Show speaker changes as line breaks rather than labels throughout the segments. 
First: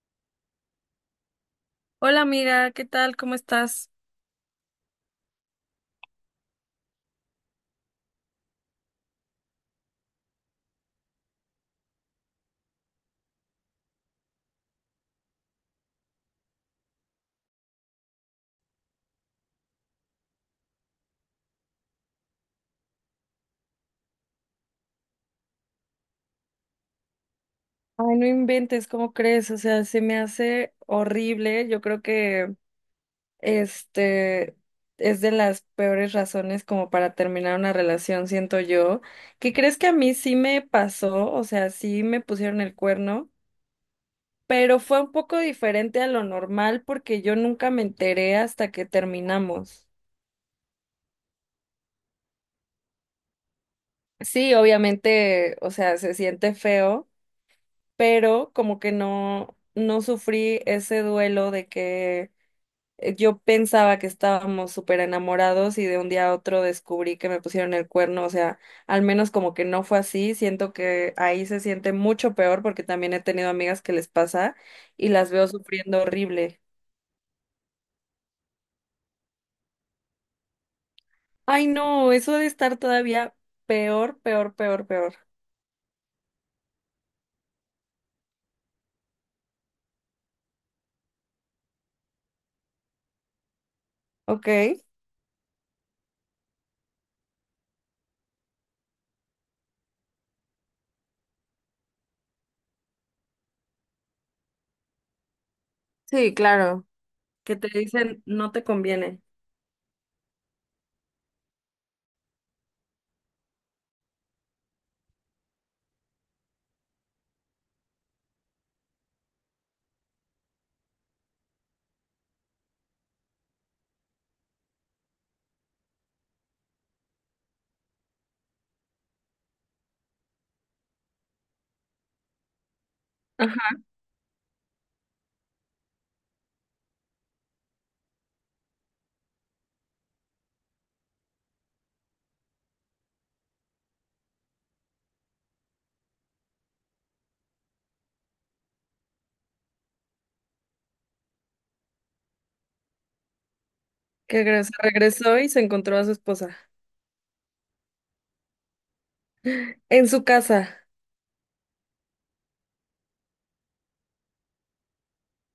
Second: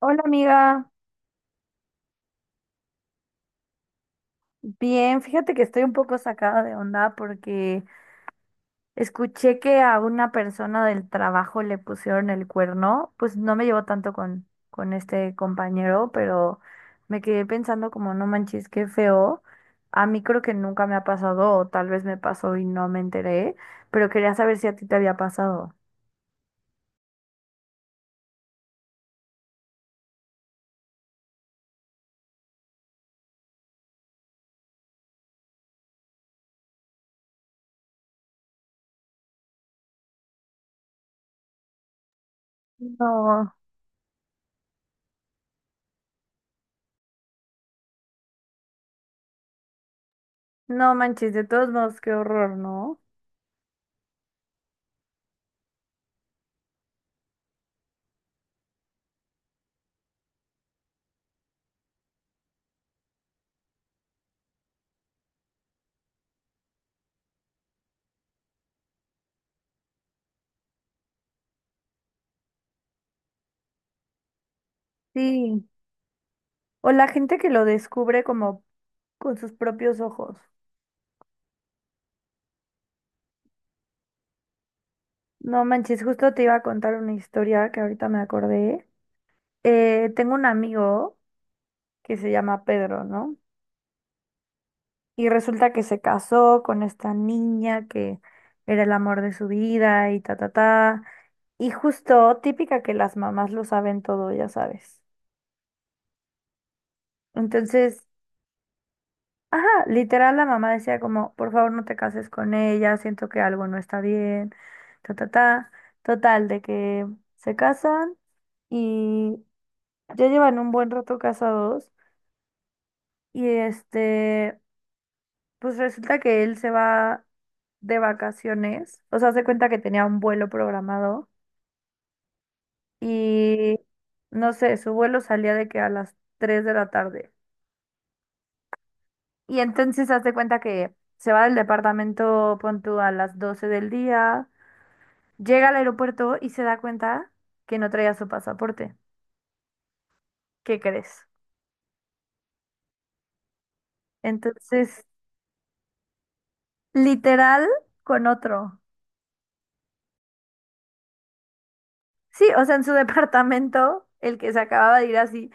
Hola amiga,
Hola amiga, ¿qué tal? ¿Cómo estás?
bien, fíjate que estoy un poco sacada de onda porque escuché que a una persona del trabajo le pusieron el cuerno, pues no me llevo tanto con este compañero, pero me quedé pensando como no manches, qué feo. A mí creo que nunca me ha pasado, o tal vez me pasó y no me enteré, pero quería saber si a ti te había pasado.
Ay, no inventes, ¿cómo crees? O sea, se me hace horrible. Yo creo que este es de las peores razones como para terminar una relación, siento yo. ¿Qué crees que a mí sí me pasó? O sea, sí me pusieron el cuerno,
No,
pero fue un poco diferente a lo normal porque yo nunca me enteré hasta que terminamos.
no manches, de todos modos, qué horror, ¿no?
Sí, obviamente, o sea, se siente feo, pero como que no, no sufrí ese duelo de que yo pensaba que estábamos súper enamorados y de un día a otro descubrí que me pusieron el cuerno. O sea, al menos como que no fue así, siento que ahí se siente mucho peor porque también he tenido amigas que les pasa y las veo
Sí.
sufriendo horrible.
O la gente que lo descubre como con sus propios ojos.
Ay, no, eso de estar todavía peor, peor, peor, peor.
No manches, justo te iba a contar una historia que ahorita me acordé. Tengo un amigo que se llama Pedro, ¿no?
Ok.
Y resulta que se casó con esta niña que era el amor de su vida y ta, ta, ta. Y justo, típica que las mamás lo saben todo, ya sabes.
Sí, claro, que te
Entonces,
dicen no te conviene.
ajá, literal la mamá decía como, por favor no te cases con ella, siento que algo no está bien, ta, ta, ta. Total, de que se casan. Y ya llevan un buen rato casados y este, pues resulta que él se va de vacaciones, o sea, hace cuenta que tenía un vuelo programado
Ajá.
y no sé, su vuelo salía de que a las 3 de la tarde. Y entonces hace cuenta que se va del departamento, pon tú, a las 12 del día, llega al aeropuerto y se da cuenta que no traía su pasaporte. ¿Qué crees?
Que regresó
Entonces,
regresó y se encontró a su esposa.
literal con otro.
En su casa.
Sí, o sea, en su departamento, el que se acababa de ir así,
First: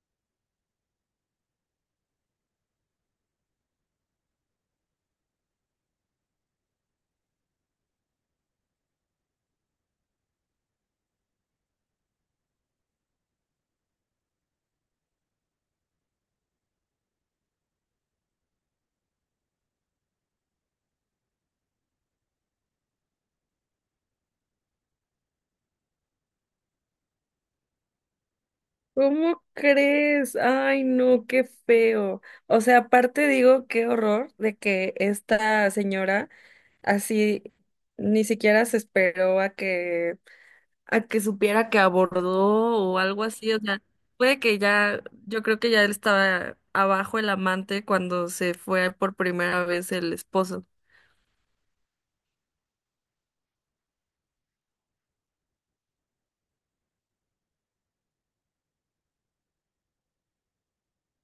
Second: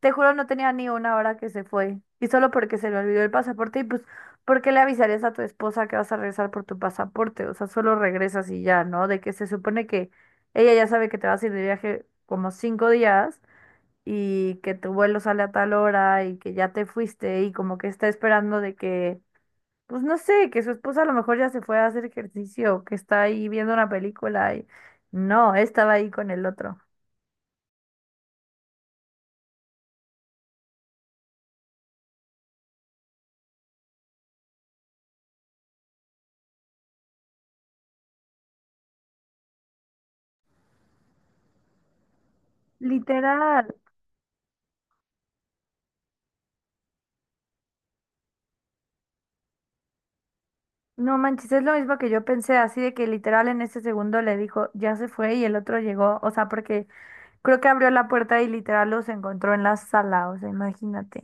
te juro, no tenía ni una hora que se fue. Y solo porque se le olvidó el pasaporte, y pues, ¿por qué le avisarías a tu esposa que vas a regresar por tu pasaporte? O sea, solo regresas y ya, ¿no? De que se supone que ella ya sabe que te vas a ir de viaje como 5 días y que tu vuelo sale a tal hora y que ya te fuiste y como que está esperando de que, pues no sé, que su esposa a lo mejor ya se fue a hacer ejercicio, que está ahí viendo una película y no, estaba ahí con el otro.
¿Cómo crees? Ay, no, qué feo. O sea, aparte digo, qué horror de que esta señora así ni siquiera se esperó a que supiera que abordó o algo así. O
Literal,
sea, puede que ya, yo creo que ya él estaba abajo el amante cuando se fue por primera vez el esposo.
no manches, es lo mismo que yo pensé, así de que literal en ese segundo le dijo, ya se fue y el otro llegó, o sea, porque creo que abrió la puerta y literal los encontró en la sala, o sea, imagínate.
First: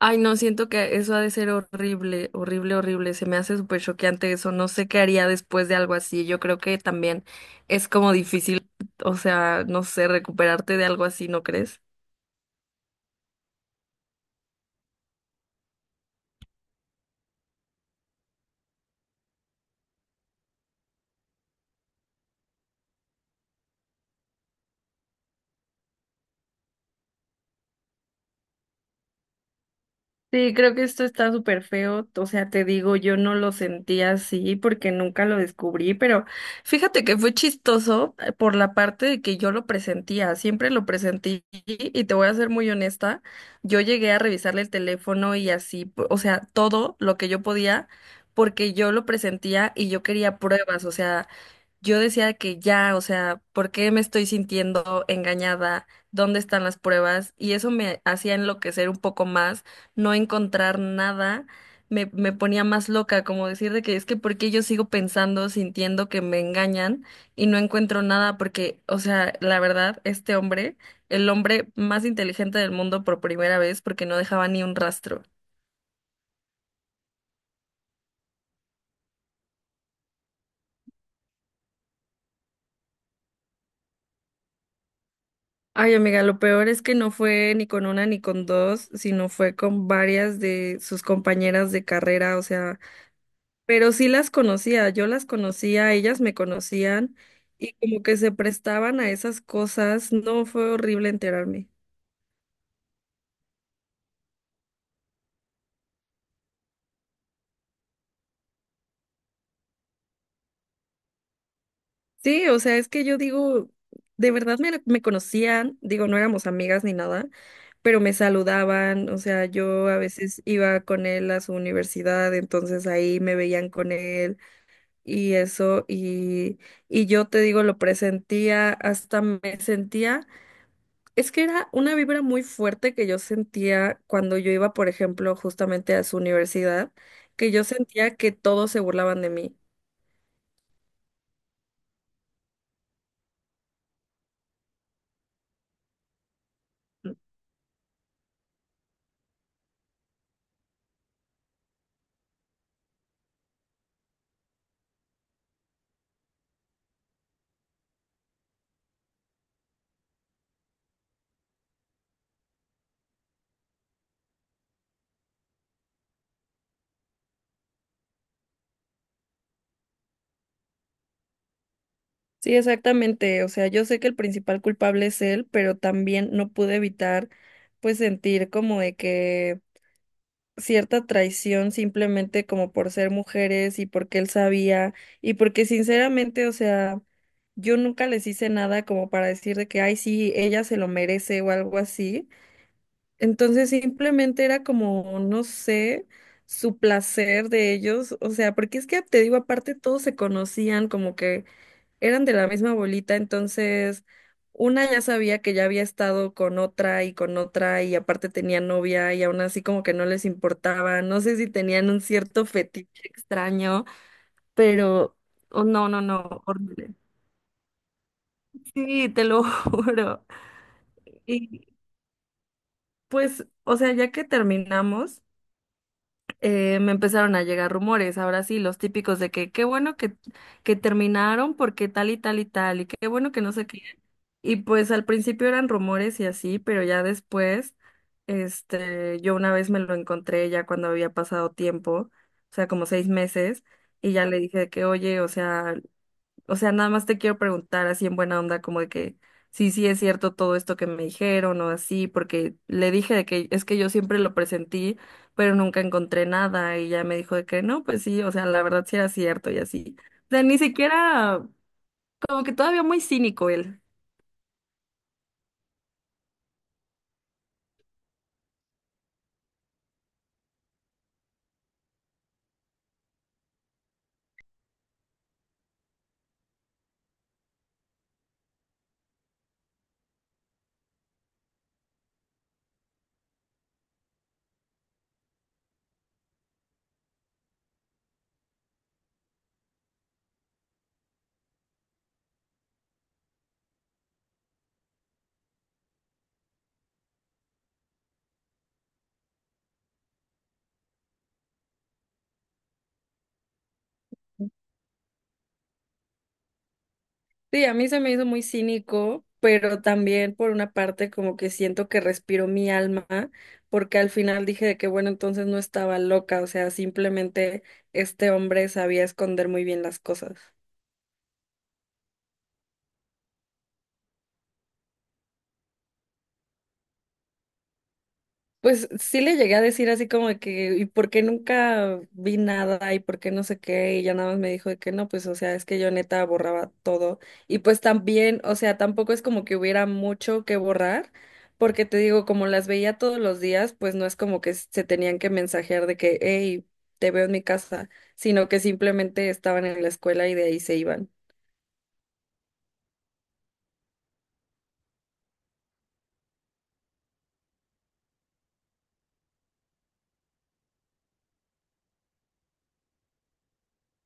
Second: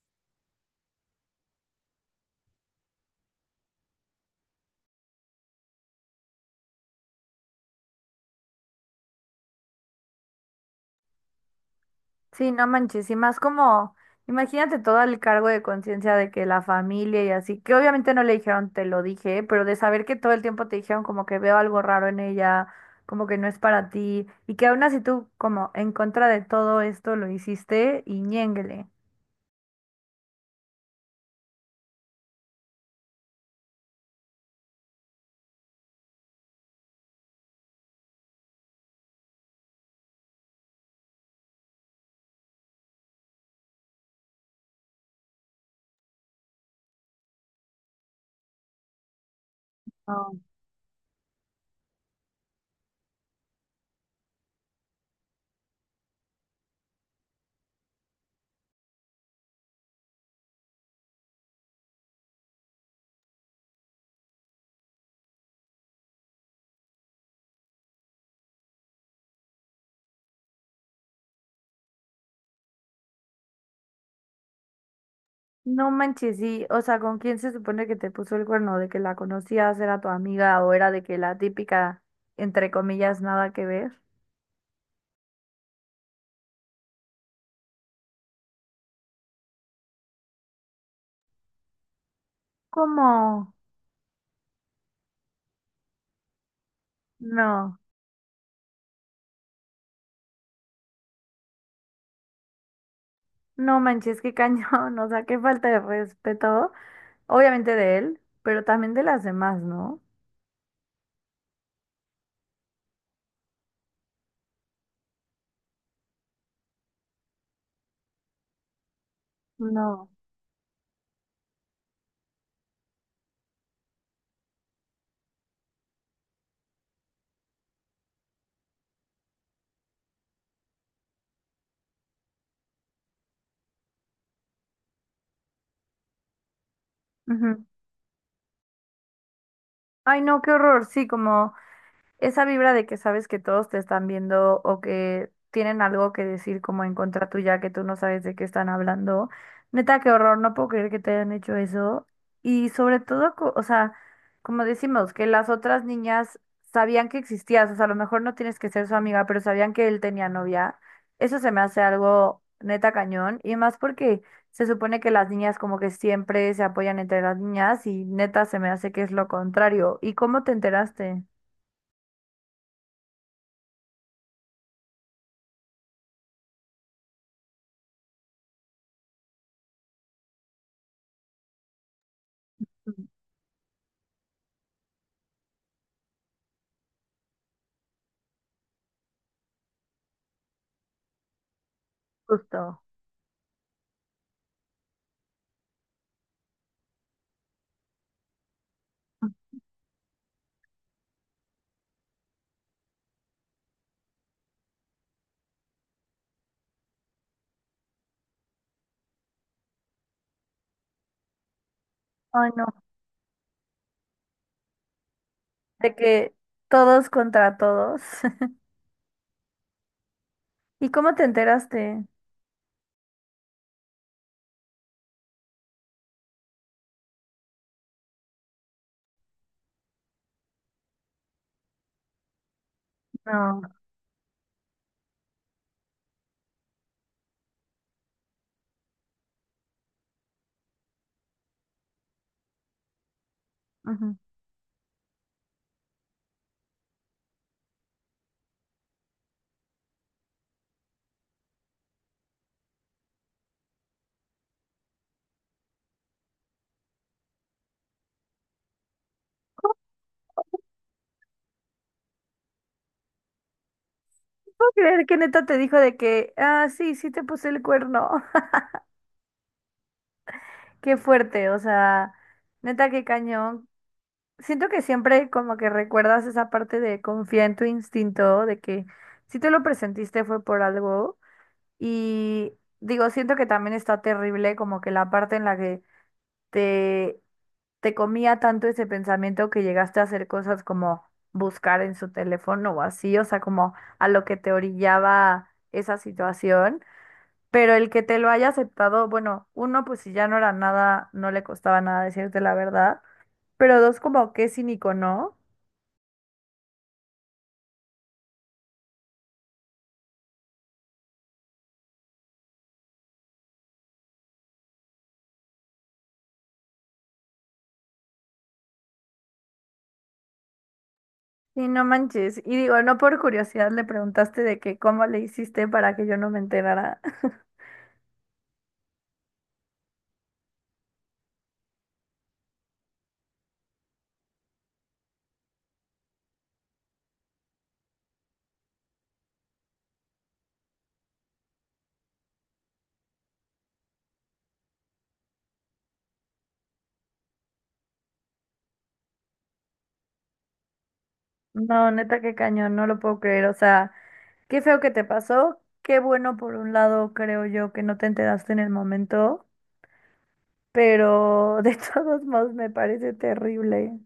Ay, no, siento que eso ha de ser horrible, horrible, horrible. Se me hace súper choqueante eso. No sé qué haría después de algo así. Yo creo que también es como difícil, o sea, no sé, recuperarte de algo así, ¿no crees?
Sí, no manches, y más como, imagínate todo el cargo de conciencia de que la familia y así, que obviamente no le dijeron te lo dije, pero de saber que todo el tiempo te dijeron como que veo algo raro en ella, como que no es para ti, y que aún así tú como en contra de todo esto lo hiciste y ñénguele.
Sí, creo que esto está súper feo. O sea, te digo, yo no lo sentí así porque nunca lo descubrí, pero fíjate que fue chistoso, por la parte de que yo lo presentía, siempre lo presentí y te voy a ser muy honesta, yo llegué a revisarle el teléfono y así, o sea, todo lo que yo podía porque yo lo presentía y yo quería pruebas. O sea, yo decía que ya, o sea, ¿por qué me estoy sintiendo engañada? ¿Dónde están las pruebas? Y eso me hacía enloquecer un poco más, no encontrar nada, me ponía más loca, como decir de que es que ¿por qué yo sigo pensando, sintiendo que me engañan y no encuentro nada? Porque, o sea, la verdad, este hombre, el hombre más inteligente del mundo por primera vez, porque no dejaba ni un rastro.
No manches, sí, o sea, ¿con quién se supone que te puso el cuerno? ¿De que la conocías, era tu amiga o era de que la típica, entre comillas, nada que ver?
Ay, amiga, lo peor es que no fue ni con una ni con dos, sino fue con varias de sus compañeras de carrera. O sea,
¿Cómo?
pero sí las conocía, yo las conocía, ellas me conocían y
No,
como que se prestaban a esas cosas. No fue horrible enterarme.
no manches, qué cañón, o sea, qué falta de respeto, obviamente de él, pero también de las demás, ¿no?
Sí, o sea, es que yo digo, de verdad me conocían, digo, no éramos amigas ni nada, pero me saludaban. O sea, yo a
No.
veces iba con él a su universidad, entonces ahí me veían con él, y eso, y yo te digo, lo presentía, hasta me sentía, es que era una vibra muy fuerte que yo sentía cuando yo iba, por ejemplo, justamente a su universidad, que yo
Ujú.
sentía que todos se burlaban de mí.
Ay, no, qué horror, sí, como... esa vibra de que sabes que todos te están viendo o que tienen algo que decir como en contra tuya que tú no sabes de qué están hablando. Neta, qué horror, no puedo creer que te hayan hecho eso. Y sobre todo, o sea, como decimos, que las otras niñas sabían que existías, o sea, a lo mejor no tienes que ser su amiga, pero sabían que él tenía novia. Eso se me hace algo neta cañón y más porque se supone que las niñas como que siempre se apoyan entre las niñas y neta se me hace que es lo contrario. ¿Y cómo te enteraste?
Sí, exactamente, o sea, yo sé que el principal culpable es él, pero también no pude evitar, pues, sentir como de que cierta traición simplemente como por ser mujeres y porque él sabía y porque sinceramente, o sea, yo nunca les hice nada como para decir de que, ay, sí, ella se lo merece o algo así.
Justo.
Entonces simplemente era como, no sé, su placer de ellos. O sea, porque es que te digo, aparte todos se conocían como que eran de la misma bolita, entonces una ya sabía que ya había estado con otra y aparte tenía novia y aún así como que no les importaba, no sé si tenían un cierto
Ay, no.
fetiche extraño, pero oh, no,
De
no,
que
no, horrible.
todos contra todos.
Sí, te lo juro.
¿Y cómo te
Y
enteraste?
pues, o sea, ya que terminamos, me empezaron a llegar rumores, ahora sí, los típicos de que qué bueno que terminaron porque tal y tal y tal, y qué bueno que no
No.
sé qué. Y pues al principio eran rumores y así, pero ya después, yo una vez me lo encontré ya cuando había pasado tiempo, o sea, como 6 meses, y
Ujú.
ya le dije de que, oye, o sea, nada más te quiero preguntar así en buena onda, como de que sí, sí es cierto todo esto que me dijeron o así, porque le dije de que es que yo siempre lo presentí, pero nunca encontré nada, y ya me dijo de que no, pues sí, o sea, la verdad sí era cierto y así. O sea, ni siquiera, como que todavía muy cínico él.
¿Puedo creer que neta te dijo de que, ah, sí, sí te puse el cuerno? Qué fuerte, o sea, neta, qué cañón. Siento que siempre como que recuerdas esa parte de confiar en tu instinto, de que si te lo presentiste fue por algo. Y digo, siento que también está terrible como que la parte en la que te Te comía tanto ese pensamiento que llegaste a hacer cosas como buscar en su teléfono o así, o sea, como a lo que te orillaba esa situación. Pero el que te lo haya aceptado, bueno, uno, pues si ya no era nada, no le costaba nada decirte la verdad. Pero dos, como qué cínico, ¿no?
Sí, a mí se me hizo muy cínico, pero también por una parte como que siento que respiro mi alma, porque al final dije de que bueno, entonces no estaba loca, o sea, simplemente este hombre sabía esconder muy bien las cosas.
Y no manches. Y digo, no por curiosidad le preguntaste de que cómo le hiciste para que yo no me enterara.
Pues sí le llegué a decir así como de que, ¿y por qué nunca vi nada? ¿Y por qué no sé qué? Y ya nada más me dijo de que no, pues o sea, es que yo neta borraba todo. Y pues también, o sea, tampoco es como que hubiera mucho que borrar, porque te digo, como las veía todos los días, pues no es como que se tenían que mensajear de que, hey, te veo en mi casa, sino que simplemente estaban en la escuela y de ahí se iban.
No, neta, qué cañón, no lo puedo creer. O sea, qué feo que te pasó. Qué bueno por un lado, creo yo, que no te enteraste en el momento, pero de todos modos me parece terrible.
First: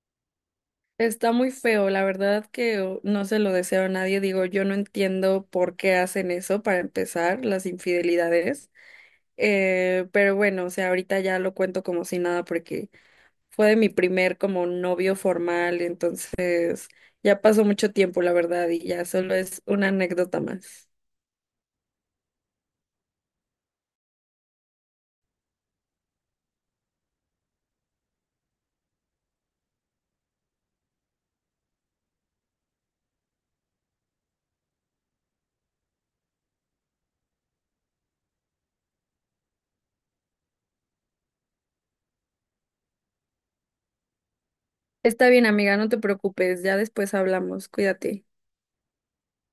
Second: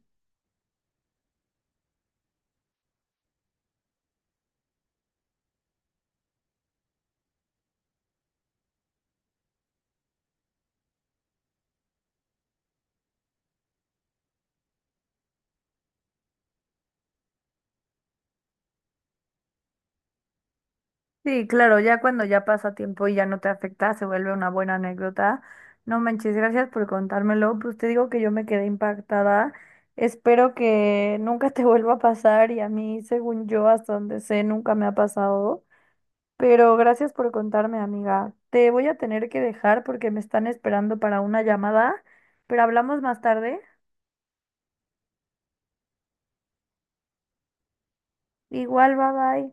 Está muy feo, la verdad que oh, no se lo deseo a nadie. Digo, yo no entiendo por qué hacen eso para empezar, las infidelidades. Pero bueno, o sea, ahorita ya lo cuento como si nada porque fue de mi primer como novio formal, entonces ya pasó mucho tiempo, la verdad, y ya solo es una anécdota más.
Sí, claro, ya cuando ya pasa tiempo y ya no te afecta, se vuelve una buena anécdota. No manches, gracias por contármelo. Pues te digo que yo me quedé impactada. Espero que nunca te vuelva a pasar y a mí, según yo, hasta donde sé, nunca me ha pasado. Pero gracias por contarme, amiga. Te voy a tener que dejar porque me están esperando para una llamada, pero hablamos más tarde.
Está bien, amiga, no te preocupes, ya después hablamos, cuídate.
Igual, bye bye.